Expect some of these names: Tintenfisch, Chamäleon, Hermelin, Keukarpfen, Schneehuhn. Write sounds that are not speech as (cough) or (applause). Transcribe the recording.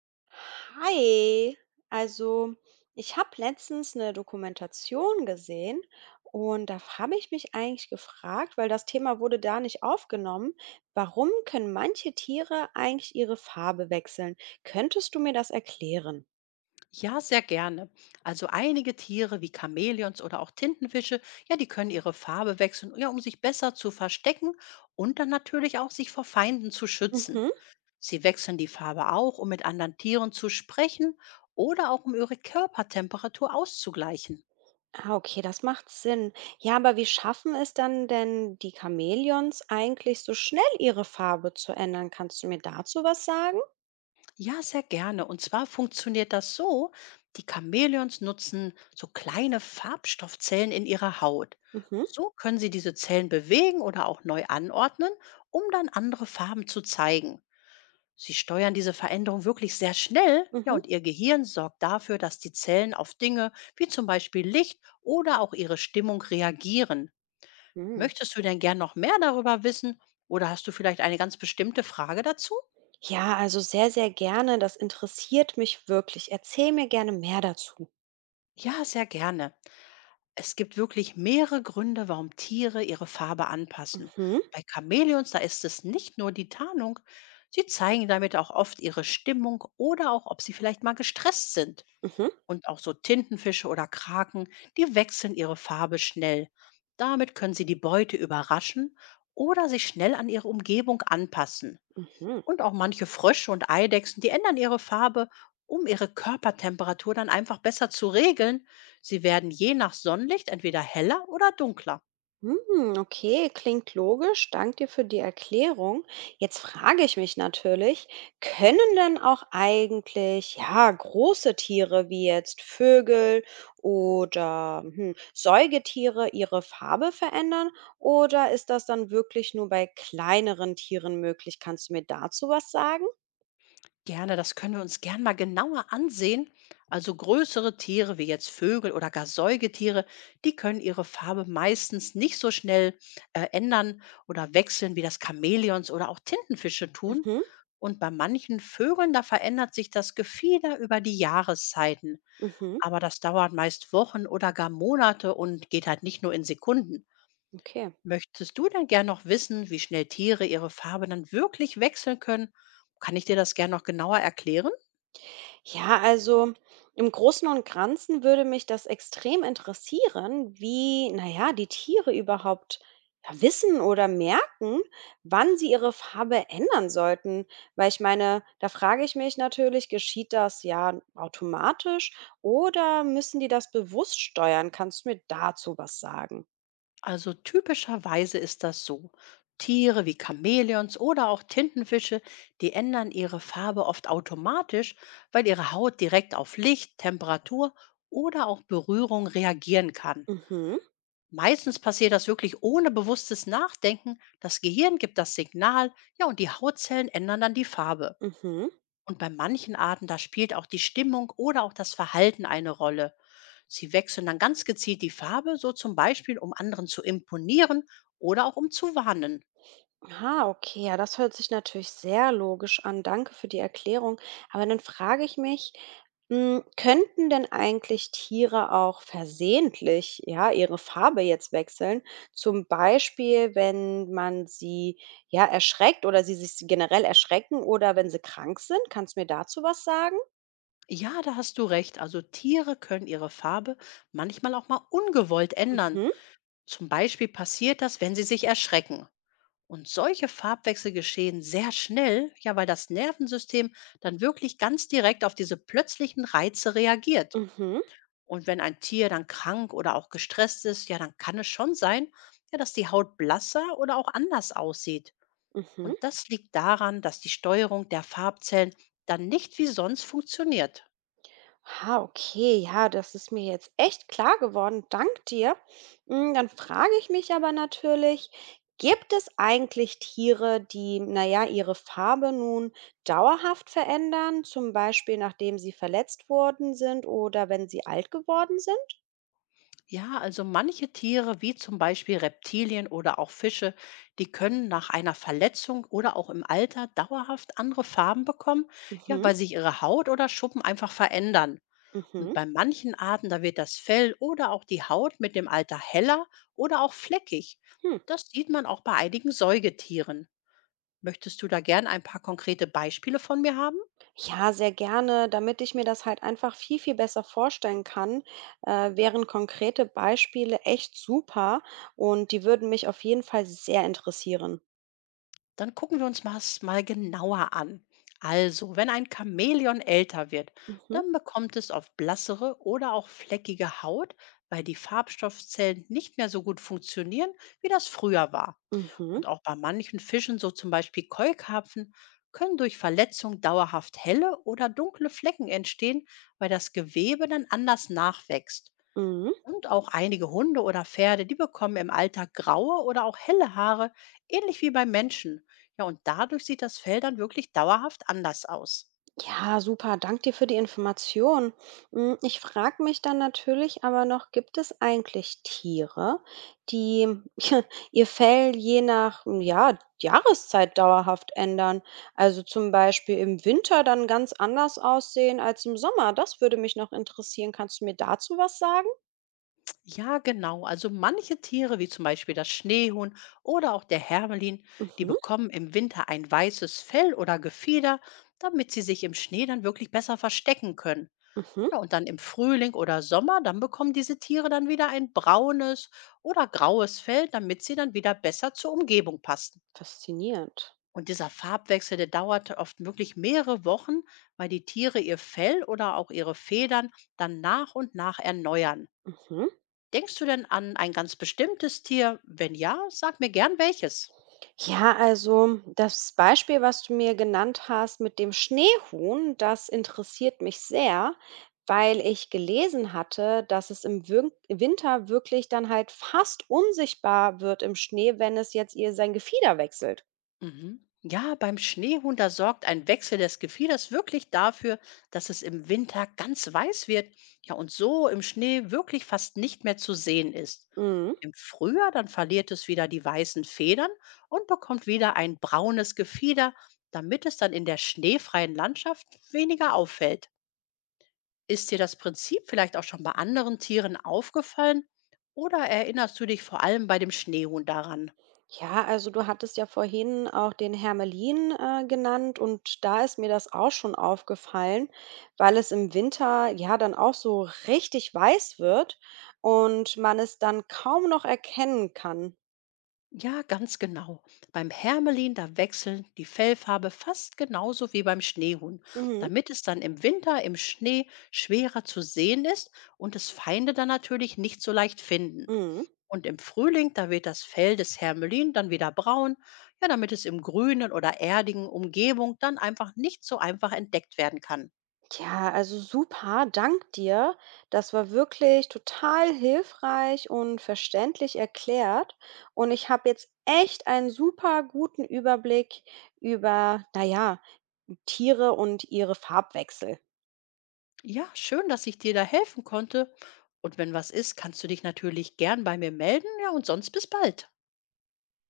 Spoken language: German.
Hi, also ich habe letztens eine Dokumentation gesehen und da habe ich mich eigentlich gefragt, weil das Thema wurde da nicht aufgenommen, warum können manche Tiere eigentlich ihre Farbe wechseln? Könntest du mir das erklären? Ja, sehr gerne. Also einige Tiere wie Chamäleons oder auch Tintenfische, ja, die können ihre Farbe wechseln, ja, um sich besser zu verstecken und dann natürlich auch sich vor Feinden zu schützen. Mhm. Sie wechseln die Farbe auch, um mit anderen Tieren zu sprechen oder auch um ihre Körpertemperatur auszugleichen. Ah, okay, das macht Sinn. Ja, aber wie schaffen es dann denn die Chamäleons eigentlich so schnell ihre Farbe zu ändern? Kannst du mir dazu was sagen? Ja, sehr gerne. Und zwar funktioniert das so, die Chamäleons nutzen so kleine Farbstoffzellen in ihrer Haut. Mhm, So können sie diese Zellen bewegen oder auch neu anordnen, um dann andere Farben zu zeigen. Sie steuern diese Veränderung wirklich sehr schnell, ja, mhm, und ihr Gehirn sorgt dafür, dass die Zellen auf Dinge wie zum Beispiel Licht oder auch ihre Stimmung reagieren. mhm. Möchtest du denn gern noch mehr darüber wissen oder hast du vielleicht eine ganz bestimmte Frage dazu? Ja, also sehr, sehr gerne. Das interessiert mich wirklich. Erzähl mir gerne mehr dazu. Ja, sehr gerne. Es gibt wirklich mehrere Gründe, warum Tiere ihre Farbe anpassen. Mhm, Bei Chamäleons, da ist es nicht nur die Tarnung. Sie zeigen damit auch oft ihre Stimmung oder auch, ob sie vielleicht mal gestresst sind. mhm, Und auch so Tintenfische oder Kraken, die wechseln ihre Farbe schnell. Damit können sie die Beute überraschen oder sich schnell an ihre Umgebung anpassen. mhm. Und auch manche Frösche und Eidechsen, die ändern ihre Farbe, um ihre Körpertemperatur dann einfach besser zu regeln. Sie werden je nach Sonnenlicht entweder heller oder dunkler. Hm, okay, klingt logisch. Dank dir für die Erklärung. Jetzt frage ich mich natürlich, können denn auch eigentlich, ja, große Tiere wie jetzt Vögel oder hm, Säugetiere ihre Farbe verändern? Oder ist das dann wirklich nur bei kleineren Tieren möglich? Kannst du mir dazu was sagen? Gerne, das können wir uns gern mal genauer ansehen. Also größere Tiere wie jetzt Vögel oder gar Säugetiere, die können ihre Farbe meistens nicht so schnell ändern oder wechseln, wie das Chamäleons oder auch Tintenfische tun. Mhm, Und bei manchen Vögeln, da verändert sich das Gefieder über die Jahreszeiten. mhm, Aber das dauert meist Wochen oder gar Monate und geht halt nicht nur in Sekunden. okay. Möchtest du denn gern noch wissen, wie schnell Tiere ihre Farbe dann wirklich wechseln können? Kann ich dir das gern noch genauer erklären? Ja, also im Großen und Ganzen würde mich das extrem interessieren, wie, naja, die Tiere überhaupt ja, wissen oder merken, wann sie ihre Farbe ändern sollten. Weil ich meine, da frage ich mich natürlich, geschieht das ja automatisch oder müssen die das bewusst steuern? Kannst du mir dazu was sagen? Also typischerweise ist das so. Tiere wie Chamäleons oder auch Tintenfische, die ändern ihre Farbe oft automatisch, weil ihre Haut direkt auf Licht, Temperatur oder auch Berührung reagieren kann. Mhm, Meistens passiert das wirklich ohne bewusstes Nachdenken. Das Gehirn gibt das Signal, ja, und die Hautzellen ändern dann die Farbe. mhm. Und bei manchen Arten, da spielt auch die Stimmung oder auch das Verhalten eine Rolle. Sie wechseln dann ganz gezielt die Farbe, so zum Beispiel, um anderen zu imponieren oder auch um zu warnen. Ah, okay, ja, das hört sich natürlich sehr logisch an. Danke für die Erklärung. Aber dann frage ich mich, hm, könnten denn eigentlich Tiere auch versehentlich, ja, ihre Farbe jetzt wechseln? Zum Beispiel, wenn man sie, ja, erschreckt oder sie sich generell erschrecken oder wenn sie krank sind? Kannst du mir dazu was sagen? Ja, da hast du recht. Also Tiere können ihre Farbe manchmal auch mal ungewollt ändern. Mhm, Zum Beispiel passiert das, wenn sie sich erschrecken. Und solche Farbwechsel geschehen sehr schnell, ja, weil das Nervensystem dann wirklich ganz direkt auf diese plötzlichen Reize reagiert. mhm, Und wenn ein Tier dann krank oder auch gestresst ist, ja, dann kann es schon sein, ja, dass die Haut blasser oder auch anders aussieht. mhm. Und das liegt daran, dass die Steuerung der Farbzellen dann nicht wie sonst funktioniert. Ah, okay, ja, das ist mir jetzt echt klar geworden. Dank dir. Mm, dann frage ich mich aber natürlich, gibt es eigentlich Tiere, die, naja, ihre Farbe nun dauerhaft verändern, zum Beispiel nachdem sie verletzt worden sind oder wenn sie alt geworden sind? Ja, also manche Tiere, wie zum Beispiel Reptilien oder auch Fische, die können nach einer Verletzung oder auch im Alter dauerhaft andere Farben bekommen, ja, Mhm, weil sich ihre Haut oder Schuppen einfach verändern. Und mhm. bei manchen Arten, da wird das Fell oder auch die Haut mit dem Alter heller oder auch fleckig. Hm. Das sieht man auch bei einigen Säugetieren. Möchtest du da gern ein paar konkrete Beispiele von mir haben? Ja, sehr gerne, damit ich mir das halt einfach viel, viel besser vorstellen kann, wären konkrete Beispiele echt super und die würden mich auf jeden Fall sehr interessieren. Dann gucken wir uns das mal genauer an. Also, wenn ein Chamäleon älter wird, Mhm, dann bekommt es oft blassere oder auch fleckige Haut, weil die Farbstoffzellen nicht mehr so gut funktionieren, wie das früher war. mhm, Und auch bei manchen Fischen, so zum Beispiel Keukarpfen, können durch Verletzung dauerhaft helle oder dunkle Flecken entstehen, weil das Gewebe dann anders nachwächst. mhm. Und auch einige Hunde oder Pferde, die bekommen im Alltag graue oder auch helle Haare, ähnlich wie bei Menschen. Ja, und dadurch sieht das Fell dann wirklich dauerhaft anders aus. Ja, super. Dank dir für die Information. Hm, ich frage mich dann natürlich aber noch, gibt es eigentlich Tiere, die (laughs) ihr Fell je nach, hm, ja, Jahreszeit dauerhaft ändern? Also zum Beispiel im Winter dann ganz anders aussehen als im Sommer. Das würde mich noch interessieren. Kannst du mir dazu was sagen? Ja, genau. Also manche Tiere, wie zum Beispiel das Schneehuhn oder auch der Hermelin, die Mhm, bekommen im Winter ein weißes Fell oder Gefieder, damit sie sich im Schnee dann wirklich besser verstecken können. mhm. Ja, und dann im Frühling oder Sommer, dann bekommen diese Tiere dann wieder ein braunes oder graues Fell, damit sie dann wieder besser zur Umgebung passen. Faszinierend. Und dieser Farbwechsel, der dauert oft wirklich mehrere Wochen, weil die Tiere ihr Fell oder auch ihre Federn dann nach und nach erneuern. Mhm. Denkst du denn an ein ganz bestimmtes Tier? Wenn ja, sag mir gern welches. Ja, also das Beispiel, was du mir genannt hast mit dem Schneehuhn, das interessiert mich sehr, weil ich gelesen hatte, dass es im Winter wirklich dann halt fast unsichtbar wird im Schnee, wenn es jetzt ihr sein Gefieder wechselt. Mhm. Ja, beim Schneehuhn, da sorgt ein Wechsel des Gefieders wirklich dafür, dass es im Winter ganz weiß wird. Ja, und so im Schnee wirklich fast nicht mehr zu sehen ist. Mhm. Im Frühjahr, dann verliert es wieder die weißen Federn und bekommt wieder ein braunes Gefieder, damit es dann in der schneefreien Landschaft weniger auffällt. Ist dir das Prinzip vielleicht auch schon bei anderen Tieren aufgefallen? Oder erinnerst du dich vor allem bei dem Schneehuhn daran? Ja, also du hattest ja vorhin auch den Hermelin genannt und da ist mir das auch schon aufgefallen, weil es im Winter ja dann auch so richtig weiß wird und man es dann kaum noch erkennen kann. Ja, ganz genau. Beim Hermelin, da wechseln die Fellfarbe fast genauso wie beim Schneehuhn, Mhm. damit es dann im Winter im Schnee schwerer zu sehen ist und es Feinde dann natürlich nicht so leicht finden. Mhm. Und im Frühling, da wird das Fell des Hermelin dann wieder braun, ja, damit es im grünen oder erdigen Umgebung dann einfach nicht so einfach entdeckt werden kann. Ja, also super, dank dir. Das war wirklich total hilfreich und verständlich erklärt. Und ich habe jetzt echt einen super guten Überblick über, naja, Tiere und ihre Farbwechsel. Ja, schön, dass ich dir da helfen konnte. Und wenn was ist, kannst du dich natürlich gern bei mir melden. Ja, und sonst bis bald.